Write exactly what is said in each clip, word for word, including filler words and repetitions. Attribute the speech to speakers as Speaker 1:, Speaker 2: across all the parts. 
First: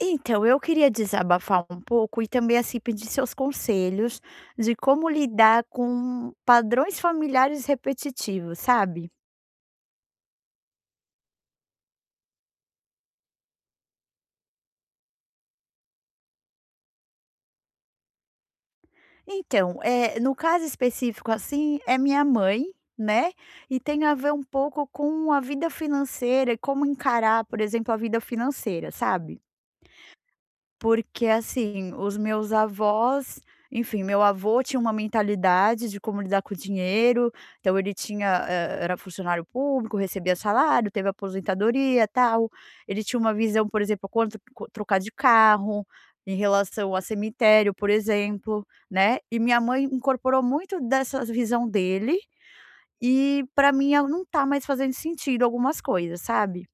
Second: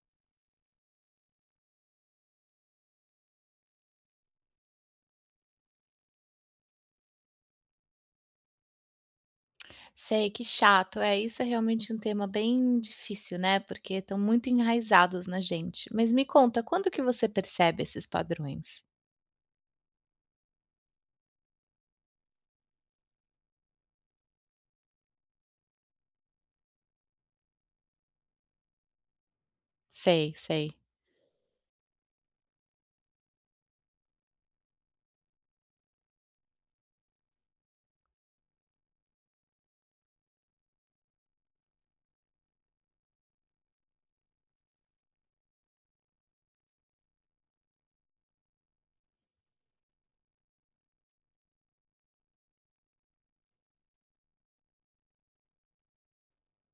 Speaker 1: Então, eu queria desabafar um pouco e também, assim, pedir seus conselhos de como lidar com padrões familiares repetitivos, sabe.
Speaker 2: Sei, que chato. É, isso é realmente um tema bem difícil, né, porque estão muito enraizados na gente. Mas me conta, quando que você percebe esses padrões?
Speaker 1: Então, é no caso específico, assim, é minha mãe, né, e tem a ver um pouco com a vida financeira e como encarar, por exemplo, a vida financeira, sabe.
Speaker 2: Sei, sei.
Speaker 1: Porque, assim, os meus avós enfim, meu avô tinha uma mentalidade de como lidar com o dinheiro, então ele tinha eh, era funcionário público, recebia salário, teve aposentadoria, tal. Ele tinha uma visão, por exemplo, quanto co trocar de carro, em relação a cemitério, por exemplo, né, e minha mãe incorporou muito dessa visão dele, e para mim, ah, não tá mais fazendo sentido algumas coisas, sabe.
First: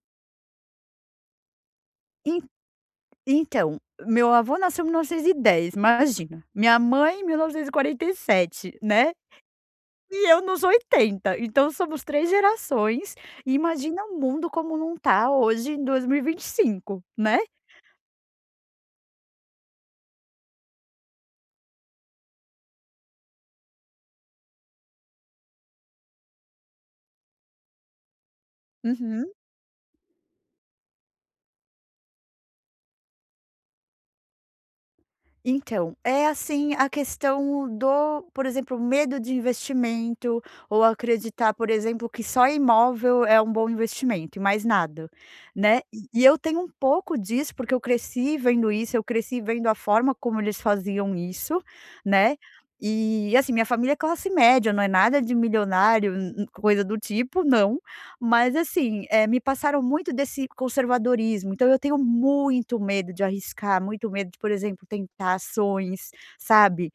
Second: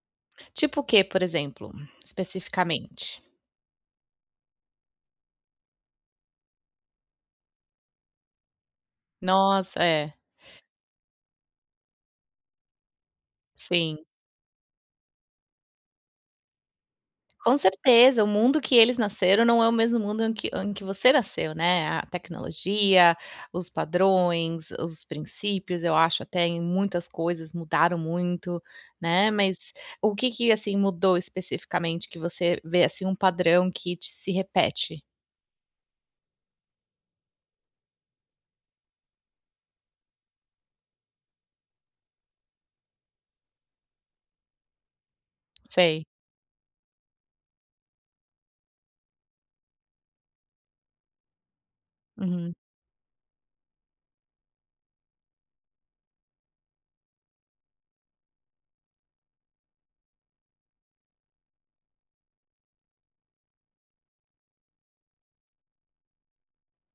Speaker 2: Tipo o quê, por exemplo, especificamente?
Speaker 1: Então, meu avô nasceu em mil novecentos e dez. Imagina. Minha mãe em mil novecentos e e quarenta e sete, né.
Speaker 2: Nossa, é,
Speaker 1: E eu nos oitenta. Então somos três gerações, e
Speaker 2: sim.
Speaker 1: imagina o mundo como não tá hoje em dois mil e e vinte e cinco, né.
Speaker 2: Com certeza, o mundo que eles nasceram não é o mesmo mundo em que em que você nasceu, né, a tecnologia, os padrões, os princípios, eu acho até em muitas coisas mudaram muito, né,
Speaker 1: Uhum.
Speaker 2: mas o que que, assim, mudou especificamente que você vê, assim, um padrão que te se repete?
Speaker 1: Então, é assim a questão do, por exemplo, medo de investimento ou acreditar, por exemplo, que só imóvel é um bom investimento e mais nada, né. E
Speaker 2: Sei.
Speaker 1: e eu tenho um pouco disso, porque eu cresci vendo isso, eu cresci vendo a forma como eles faziam isso, né.
Speaker 2: Uhum.
Speaker 1: E, assim, minha família é classe média, não é nada de milionário, n coisa do tipo, não. Mas assim, eh, me passaram muito desse conservadorismo, então eu tenho muito medo de arriscar, muito medo de, por exemplo, tentar ações, sabe.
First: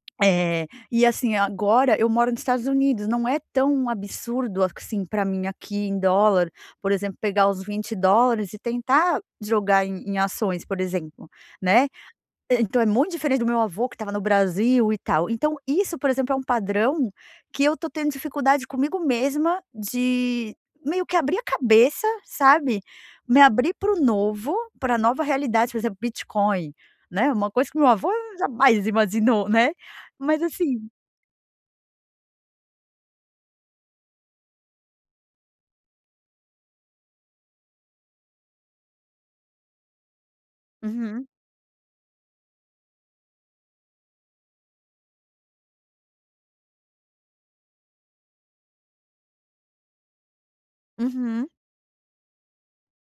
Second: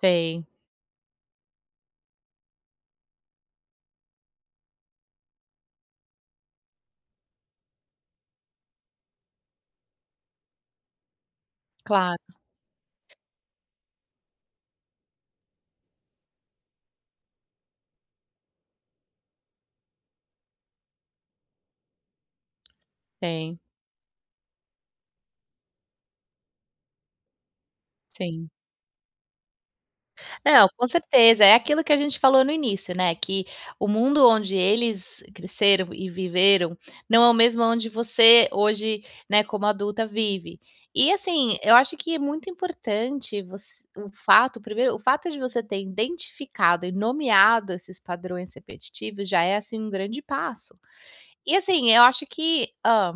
Speaker 2: Sei.
Speaker 1: Eh, e assim, agora eu moro nos Estados Unidos, não é tão absurdo, assim, para mim aqui em dólar, por exemplo, pegar os vinte dólares e tentar jogar em em ações, por exemplo, né.
Speaker 2: Claro,
Speaker 1: É, então é muito diferente do meu avô que estava no Brasil e tal. Então isso, por exemplo, é um padrão que eu tô tendo dificuldade comigo mesma de meio que abrir a cabeça, sabe, me
Speaker 2: tem.
Speaker 1: abrir para o novo, para a nova realidade, por exemplo, Bitcoin, né, uma coisa que meu avô
Speaker 2: Sim.
Speaker 1: jamais imaginou, né. Mas
Speaker 2: Não,
Speaker 1: assim.
Speaker 2: com certeza. É aquilo que a gente falou no início, né, que o mundo onde eles cresceram e viveram não é o mesmo onde você hoje, né, como adulta vive. E
Speaker 1: Uhum.
Speaker 2: assim, eu acho que é muito importante você o fato primeiro, o fato de você ter identificado e nomeado esses padrões repetitivos já é, assim, um grande passo.
Speaker 1: Uhum.
Speaker 2: E assim, eu acho que, hã,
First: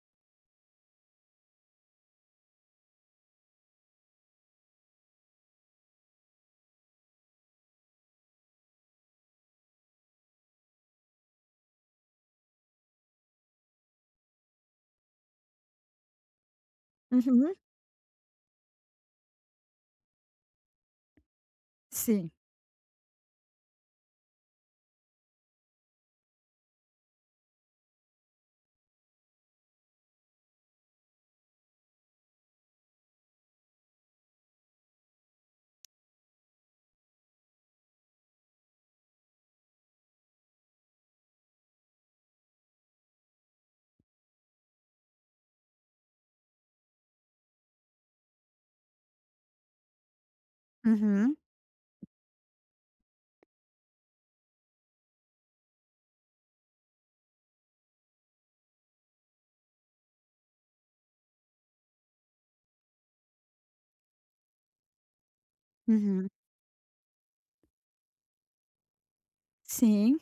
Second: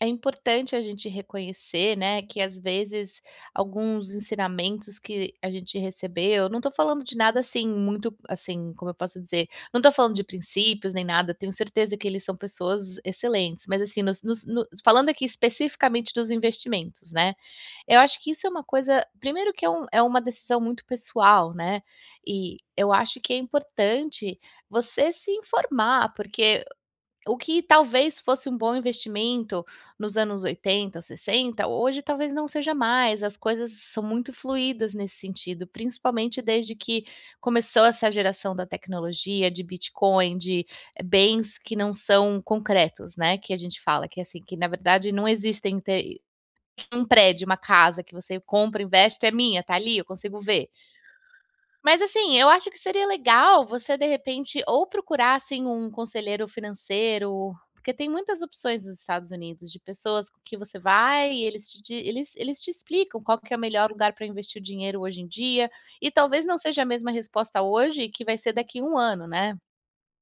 Speaker 2: é importante a gente reconhecer, né, que às vezes alguns ensinamentos que a gente recebeu não tô falando de nada assim muito, assim, como eu posso dizer, não tô falando de princípios nem nada, tenho certeza que eles são pessoas excelentes, mas assim, nos nos no falando aqui especificamente dos investimentos, né.
Speaker 1: Uhum.
Speaker 2: Eu acho que isso é uma coisa primeiro que é um é uma decisão muito pessoal, né,
Speaker 1: Sim.
Speaker 2: e eu acho que é importante você se informar, porque o que talvez fosse um bom investimento nos anos oitenta, sessenta, hoje talvez não seja mais. As coisas são muito fluidas nesse sentido, principalmente desde que começou essa geração da tecnologia, de Bitcoin, de eh, bens que não são concretos, né, que a gente fala que, assim, que na verdade não existem ter um prédio, uma casa que você compra, investe, é minha, tá ali, eu consigo ver.
Speaker 1: Uhum.
Speaker 2: Mas assim, eu acho que seria legal você de repente ou procurar, assim, um conselheiro financeiro, porque tem muitas opções nos Estados Unidos de pessoas com que você vai e eles te di eles eles te explicam qual que é o melhor lugar para investir o dinheiro hoje em dia, e
Speaker 1: Uhum.
Speaker 2: talvez não seja a mesma resposta hoje que vai ser daqui a um ano, né.
Speaker 1: Sim.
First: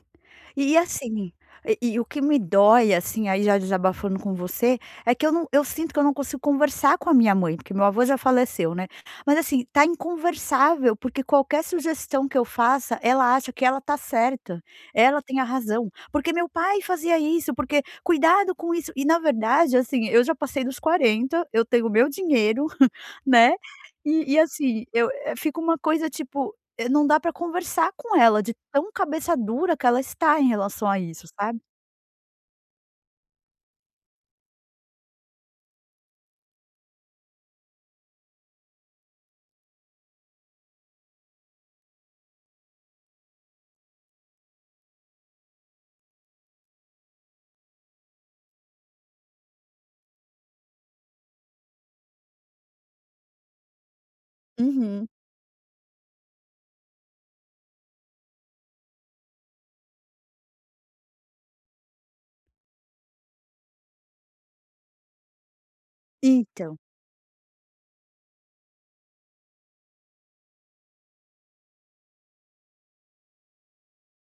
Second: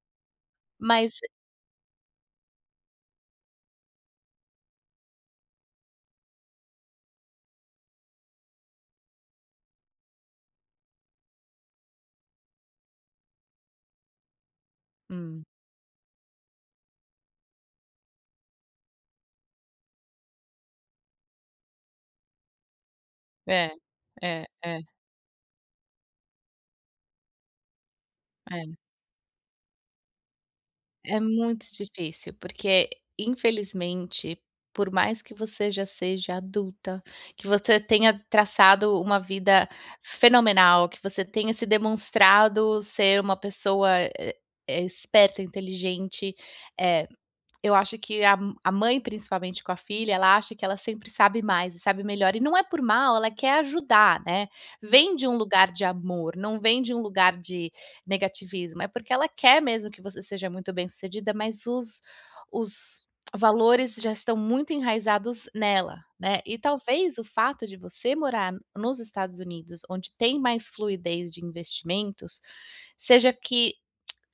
Speaker 1: E
Speaker 2: Mas
Speaker 1: assim, e e o que me dói, assim, aí já desabafando com você, é que eu não eu sinto que eu não consigo conversar com a minha mãe, porque meu avô já faleceu, né. Mas assim, tá inconversável, porque qualquer sugestão que eu faça, ela acha que ela tá certa, ela tem
Speaker 2: hum.
Speaker 1: a razão. "Porque meu pai fazia isso, porque cuidado com isso", e na verdade, assim, eu já passei dos quarenta eu tenho meu dinheiro, né,
Speaker 2: É,
Speaker 1: e e
Speaker 2: é, é,
Speaker 1: assim, eu eh, fica uma coisa tipo eh, não dá pra conversar com ela de
Speaker 2: é.
Speaker 1: tão cabeça dura que ela está em relação a
Speaker 2: É
Speaker 1: isso, sabe.
Speaker 2: muito difícil, porque infelizmente, por mais que você já seja adulta, que você tenha traçado uma vida fenomenal, que você tenha se demonstrado ser uma pessoa, eh eh, esperta, inteligente, eh eu acho que a a mãe, principalmente com a filha, ela acha que ela sempre sabe mais e sabe melhor, e não é por mal, ela quer ajudar, né.
Speaker 1: Uhum.
Speaker 2: Vem de um lugar de amor, não vem de um lugar de negativismo, é porque ela quer mesmo que você seja muito bem-sucedida, mas os os valores já estão muito enraizados nela, né. E
Speaker 1: Então.
Speaker 2: talvez o fato de você morar nos Estados Unidos, onde tem mais fluidez de investimentos, seja que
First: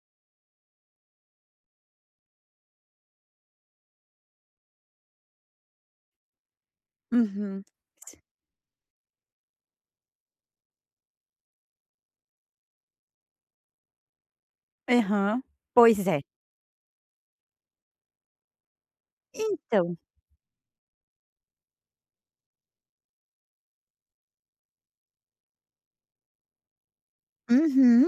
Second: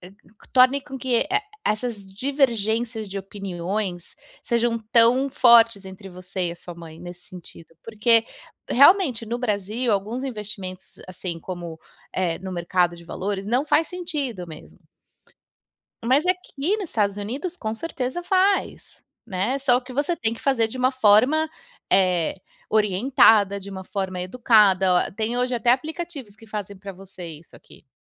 Speaker 2: eh, que torne com que, eh, essas divergências de opiniões sejam tão fortes entre você e a sua mãe, nesse
Speaker 1: Uhum.
Speaker 2: sentido. Porque, realmente, no Brasil, alguns investimentos, assim, como, eh, no mercado de valores, não faz sentido mesmo.
Speaker 1: Aham. Pois é.
Speaker 2: Mas aqui nos Estados Unidos, com certeza faz, né. Só que
Speaker 1: Então.
Speaker 2: você tem que fazer de uma forma, eh, orientada, de uma forma educada. Ó, Tem hoje até aplicativos que fazem para você isso aqui.
Speaker 1: Uhum.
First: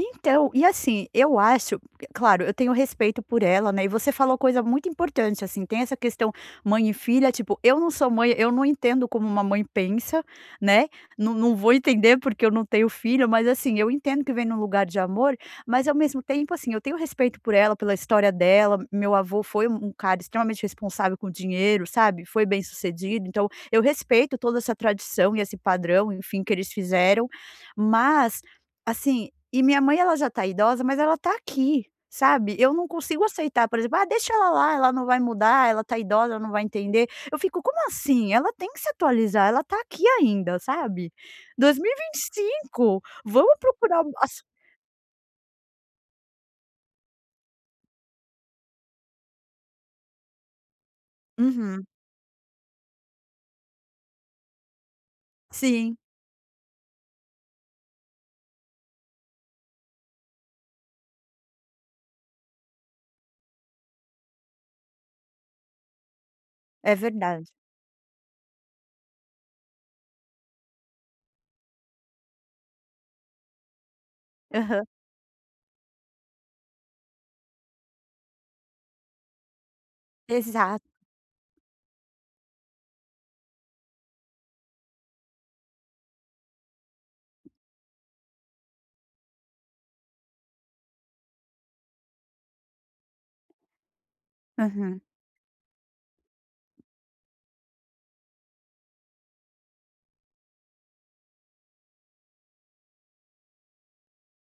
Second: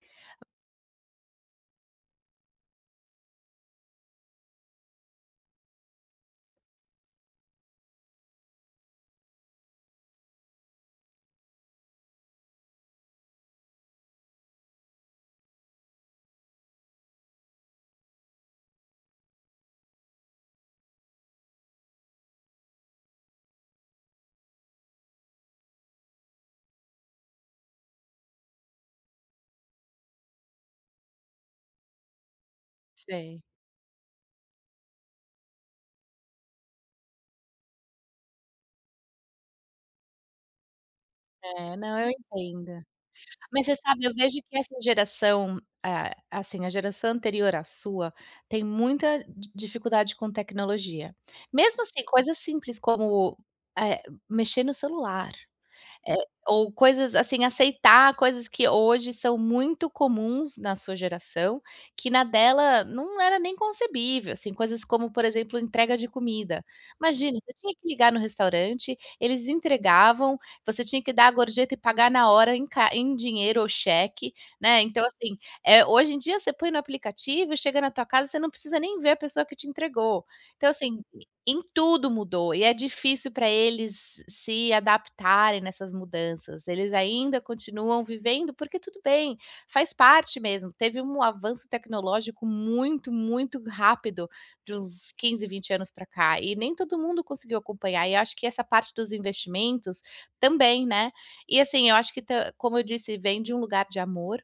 Speaker 1: Então, e assim, eu acho claro, eu tenho respeito por ela, né, e você falou coisa muito importante, assim, tem essa questão mãe e filha, tipo, eu não sou mãe, eu não entendo como uma mãe pensa, né, não não vou entender porque eu não tenho filho, mas assim, eu entendo que vem num lugar de amor, mas ao mesmo tempo, assim, eu tenho respeito por ela, pela história dela, meu avô foi um um cara extremamente responsável com o dinheiro, sabe, foi bem-sucedido, então eu respeito toda essa tradição e esse padrão, enfim, que eles fizeram, mas, assim e minha mãe ela já tá idosa, mas ela tá aqui, sabe. Eu não consigo
Speaker 2: Sei.
Speaker 1: aceitar, por exemplo: "Ah, deixa ela lá, ela não vai mudar, ela tá idosa, ela não vai entender". Eu fico: "Como assim? Ela tem que se atualizar, ela tá aqui ainda", sabe.
Speaker 2: É, não, eu entendo.
Speaker 1: dois mil e vinte e cinco, vamos
Speaker 2: Mas você
Speaker 1: procurar
Speaker 2: sabe,
Speaker 1: um-
Speaker 2: eu vejo
Speaker 1: as
Speaker 2: que essa geração, ah, assim, a geração anterior à sua, tem muita di dificuldade com tecnologia. Mesmo
Speaker 1: Uhum.
Speaker 2: assim, coisas simples como, eh, mexer no celular.
Speaker 1: Sim,
Speaker 2: Eh, ou coisas assim, aceitar coisas que hoje são muito comuns na sua geração, que na dela não era nem concebível, assim, coisas como, por exemplo, entrega de comida.
Speaker 1: é
Speaker 2: Imagina,
Speaker 1: verdade.
Speaker 2: você tinha que ligar no restaurante, eles entregavam, você tinha que dar a gorjeta e pagar na hora em ca em dinheiro ou cheque, né,
Speaker 1: Aham.
Speaker 2: então assim, eh, hoje em dia você põe no aplicativo chega na tua casa, você não precisa nem ver a pessoa que te entregou. Então
Speaker 1: Exato.
Speaker 2: assim em tudo mudou e é difícil para eles se adaptarem nessas mudanças. Eles ainda continuam vivendo, porque tudo bem, faz parte mesmo. Teve um avanço tecnológico muito, muito rápido de
Speaker 1: Aham.
Speaker 2: uns quinze, vinte anos para cá e nem todo mundo conseguiu acompanhar. E eu acho que essa parte dos investimentos também, né? E assim, eu acho que, ta- como eu disse, vem de um lugar de amor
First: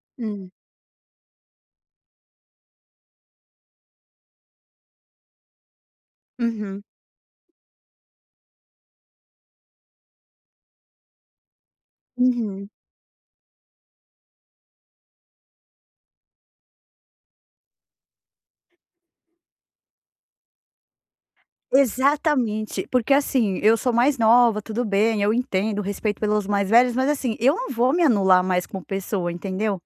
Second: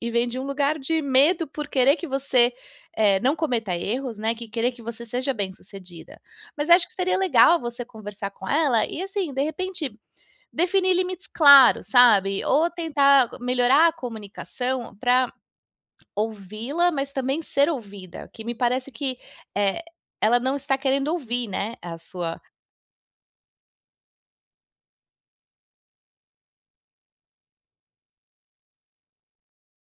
Speaker 2: e vem de um
Speaker 1: Hum.
Speaker 2: lugar de medo por querer que você eh, não cometa erros, né? Que querer que você seja bem-sucedida. Mas
Speaker 1: Uhum.
Speaker 2: acho que seria legal você conversar com ela e, assim, de repente, definir limites claros, sabe? Ou
Speaker 1: Uhum.
Speaker 2: tentar melhorar a comunicação para ouvi-la, mas também ser ouvida, que me parece que, eh, ela não está querendo ouvir, né, a sua
Speaker 1: Exatamente. Porque, assim, eu sou mais nova, tudo bem, eu entendo respeito pelos mais velhos, mas, assim, eu não vou me anular mais como pessoa, entendeu?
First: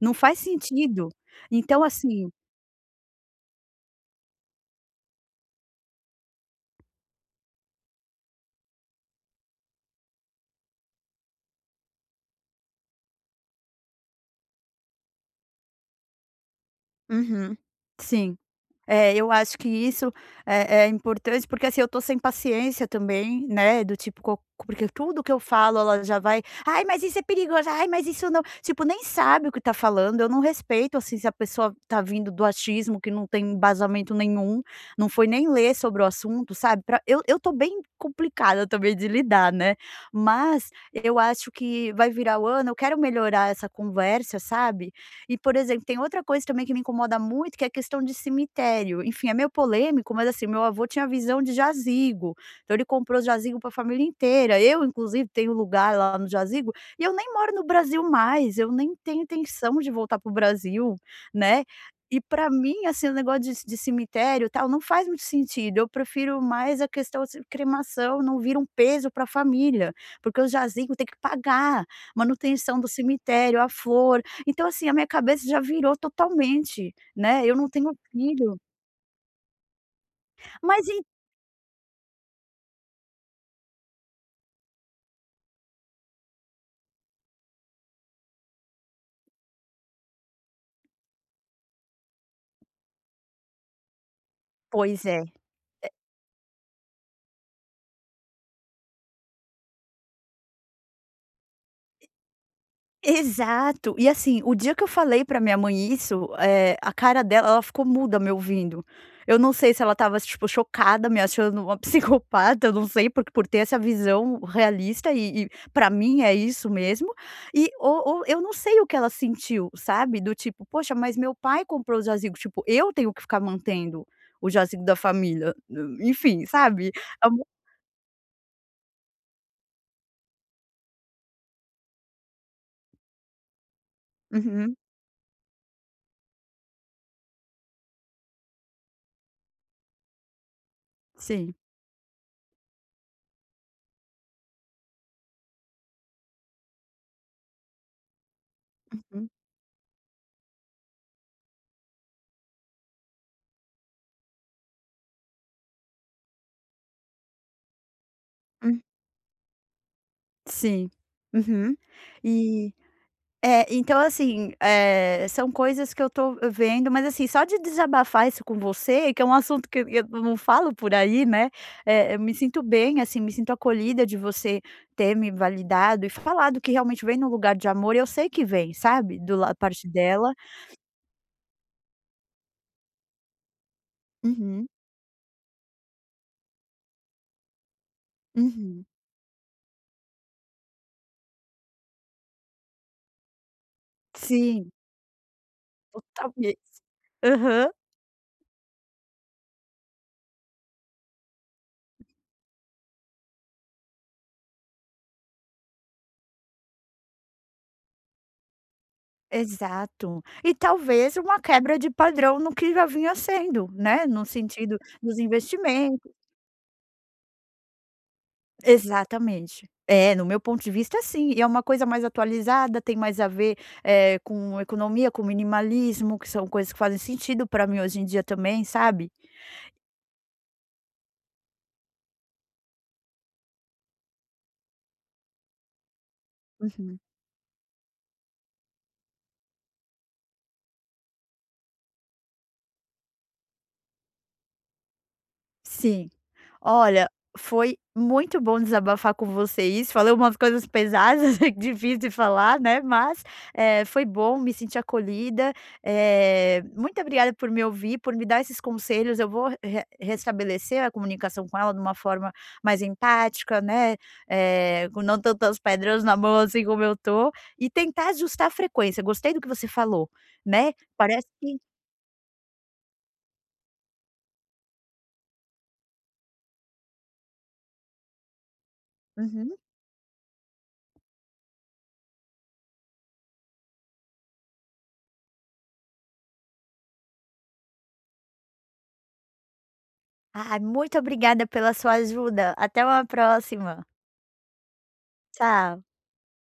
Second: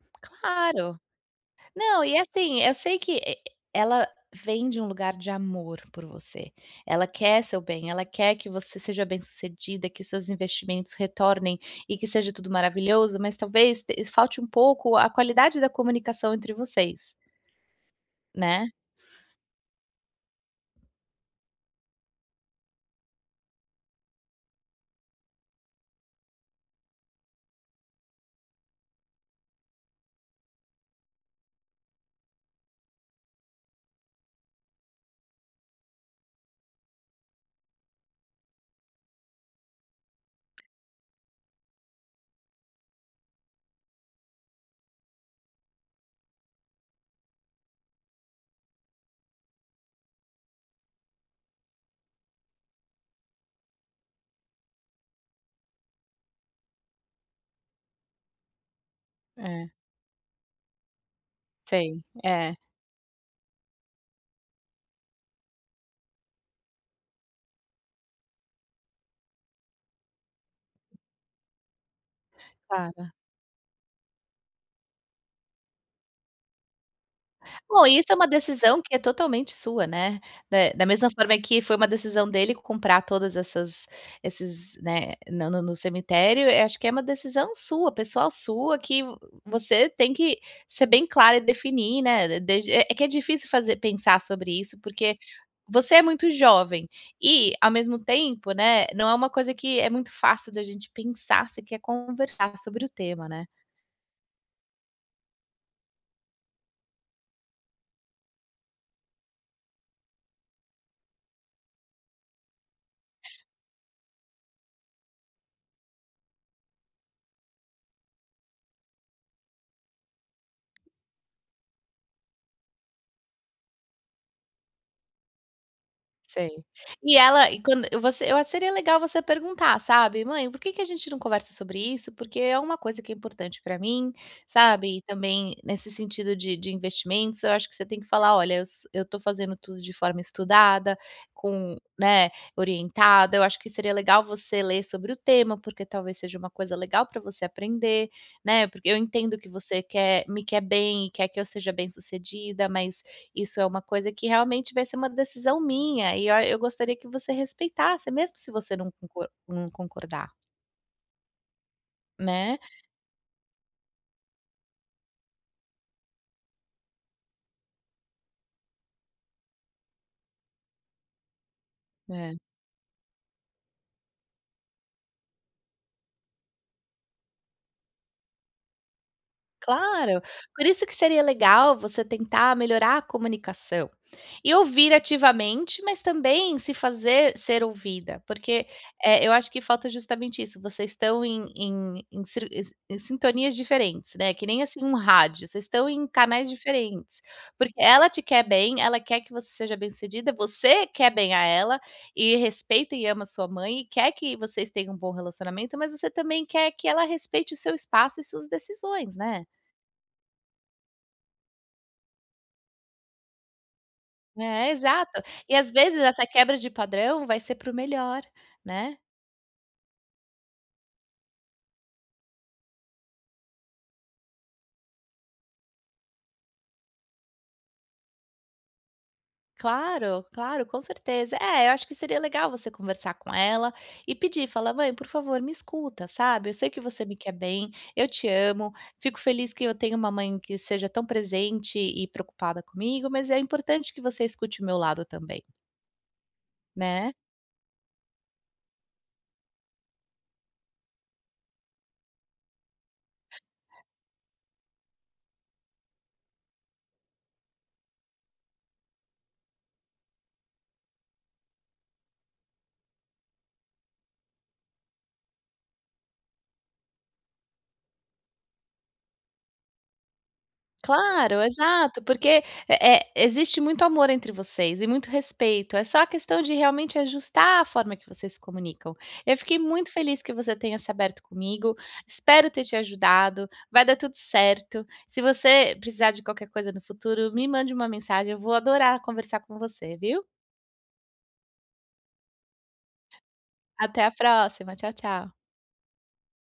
Speaker 1: Não faz
Speaker 2: claro.
Speaker 1: sentido. Então
Speaker 2: Não, e
Speaker 1: assim.
Speaker 2: assim, eu sei que e ela vem de um lugar de amor por você. Ela quer seu bem, ela quer que você seja bem-sucedida, que seus investimentos retornem e que seja tudo maravilhoso, mas talvez te eh, falte um pouco a qualidade da comunicação entre vocês,
Speaker 1: Uhum. Sim.
Speaker 2: né?
Speaker 1: É, eu acho que isso é é importante, porque, assim, eu tô sem paciência também, né, do tipo co porque tudo que eu falo ela já vai: "Ai, mas isso é perigoso. Ai, mas isso não", tipo, nem sabe o que tá falando, eu não respeito, assim, se a pessoa tá vindo do achismo que não tem embasamento nenhum, não foi nem ler sobre o assunto, sabe, pra eu eu tô bem complicada também de lidar, né, mas eu acho que vai virar o ano, eu quero melhorar essa conversa, sabe, e, por exemplo, tem outra coisa também que me incomoda muito, que é a questão de cemitério. Enfim, é meio polêmico, mas assim, meu avô tinha visão de jazigo. Então ele comprou jazigo para a família inteira. Eu, inclusive, tenho lugar lá no jazigo, e eu nem moro no Brasil mais, eu nem tenho
Speaker 2: É,
Speaker 1: intenção de voltar para o Brasil, né?
Speaker 2: tem,
Speaker 1: E para
Speaker 2: é.
Speaker 1: mim, assim, o negócio de, de cemitério e tal não faz muito sentido. Eu prefiro mais a questão de cremação, não vira um peso para a família, porque o jazigo tem que pagar manutenção do cemitério, a flor, então, assim, a minha cabeça já virou totalmente, né, eu não
Speaker 2: Bom,
Speaker 1: tenho
Speaker 2: isso é uma
Speaker 1: filho.
Speaker 2: decisão que é totalmente sua, né, da da
Speaker 1: Mas en
Speaker 2: mesma forma que foi uma decisão dele comprar todas essas esses, né, no no no cemitério, eh, acho que é uma decisão sua, pessoal sua, que você tem que ser bem clara e definir, né, desde é é que é difícil fazer pensar sobre isso,
Speaker 1: Pois
Speaker 2: porque
Speaker 1: é.
Speaker 2: você é muito jovem e, ao mesmo tempo, né, não é uma coisa que é muito fácil da gente pensar, você quer conversar sobre o tema, né.
Speaker 1: Exato. E assim, o dia que eu falei pra minha mãe isso, eh, a cara dela ela ficou muda me ouvindo. Eu não sei se ela estava, tipo, chocada, me achando uma psicopata, eu não sei, porque por ter essa visão realista e e pra mim é isso mesmo. E ou ou eu não sei o que ela sentiu, sabe, do tipo: "Poxa, mas meu pai comprou o jazigo, tipo, eu tenho que ficar mantendo o jazigo da família". Enfim,
Speaker 2: Sei.
Speaker 1: sabe.
Speaker 2: E
Speaker 1: É uma
Speaker 2: ela e quando você eu acho que seria legal você perguntar, sabe: "Mãe, por que que a gente não conversa sobre isso? Porque é uma coisa que é importante para mim",
Speaker 1: Uhum,
Speaker 2: sabe. E também nesse sentido de de investimentos, eu acho que você tem que falar: "Olha, eu s eu tô fazendo tudo de forma estudada,
Speaker 1: sim.
Speaker 2: com né, orientada". Eu acho que seria legal você ler sobre o tema, porque talvez seja uma coisa legal para você aprender, né. Porque eu
Speaker 1: Uhum,
Speaker 2: entendo que você quer me quer bem e quer que eu seja bem-sucedida, mas isso é uma coisa que realmente vai ser uma decisão minha e olha, eu gostaria que você respeitasse, mesmo se você
Speaker 1: hum,
Speaker 2: não concor não concordar,
Speaker 1: sim. Uhum.
Speaker 2: né.
Speaker 1: E. É, então assim, eh, são coisas que eu tô vendo, mas assim, só de desabafar isso com você, que é um assunto que eu não falo por aí, né, eh, eu me
Speaker 2: É.
Speaker 1: sinto bem, assim, me sinto acolhida de você ter me validado e falado que realmente vem no lugar de amor, eu sei que vem, sabe, do la parte
Speaker 2: Claro,
Speaker 1: dela.
Speaker 2: por isso que seria legal você tentar melhorar a comunicação. E
Speaker 1: Uhum,
Speaker 2: ouvir ativamente, mas também se fazer ser ouvida, porque,
Speaker 1: uhum.
Speaker 2: eh, eu acho que falta justamente isso, vocês estão em em em cir es- em sintonias diferentes, né, que nem
Speaker 1: Sim,
Speaker 2: assim um rádio, vocês estão em canais
Speaker 1: totalmente.
Speaker 2: diferentes,
Speaker 1: Aham,
Speaker 2: porque ela te quer bem, ela quer que você seja bem-sucedida, você quer bem a ela e respeita e ama sua mãe e quer que vocês tenham um bom relacionamento, mas você também quer que ela respeite o seu espaço e suas decisões, né.
Speaker 1: exato. E talvez uma quebra de padrão no que já vinha sendo, né, no
Speaker 2: É,
Speaker 1: sentido dos
Speaker 2: exato. E às vezes
Speaker 1: investimentos.
Speaker 2: essa quebra de padrão vai ser para o melhor, né.
Speaker 1: Exatamente. É, no meu ponto de vista, sim. E é uma coisa mais atualizada, tem mais a ver, eh, com economia, com minimalismo, que são coisas que fazem sentido para mim hoje em dia também, sabe?
Speaker 2: Claro, claro, com certeza. É, eu acho que seria legal você conversar com ela e pedir, falar: "Mãe, por favor, me escuta, sabe? Eu sei que
Speaker 1: Uhum.
Speaker 2: você me quer bem, eu te amo, fico feliz que eu tenha uma mãe que seja tão presente e preocupada comigo, mas é importante que você escute o meu lado também,
Speaker 1: Sim. Olha,
Speaker 2: né?"
Speaker 1: foi muito bom desabafar com você isso, falei umas coisas pesadas, difícil de falar, né, mas, eh, foi bom, me senti acolhida, eh, muito obrigada por me ouvir, por me dar esses conselhos, eu vou re restabelecer a comunicação com ela de uma forma mais empática, né, eh, com não tantas pedras na mão assim como eu tô, e tentar ajustar a frequência, gostei do que você falou, né, parece
Speaker 2: Claro,
Speaker 1: que.
Speaker 2: exato, porque, eh eh, existe muito amor entre vocês e muito respeito, é só questão de realmente ajustar a forma que vocês se comunicam. Eu
Speaker 1: Uhum.
Speaker 2: fiquei muito feliz que você tenha se aberto comigo, espero ter te ajudado, vai dar tudo certo. Se você precisar de qualquer coisa no futuro, me mande uma mensagem, eu vou adorar conversar com você, viu.
Speaker 1: Ai, muito obrigada pela sua ajuda, até uma próxima.
Speaker 2: Até a próxima, tchau, tchau.
Speaker 1: Tchau.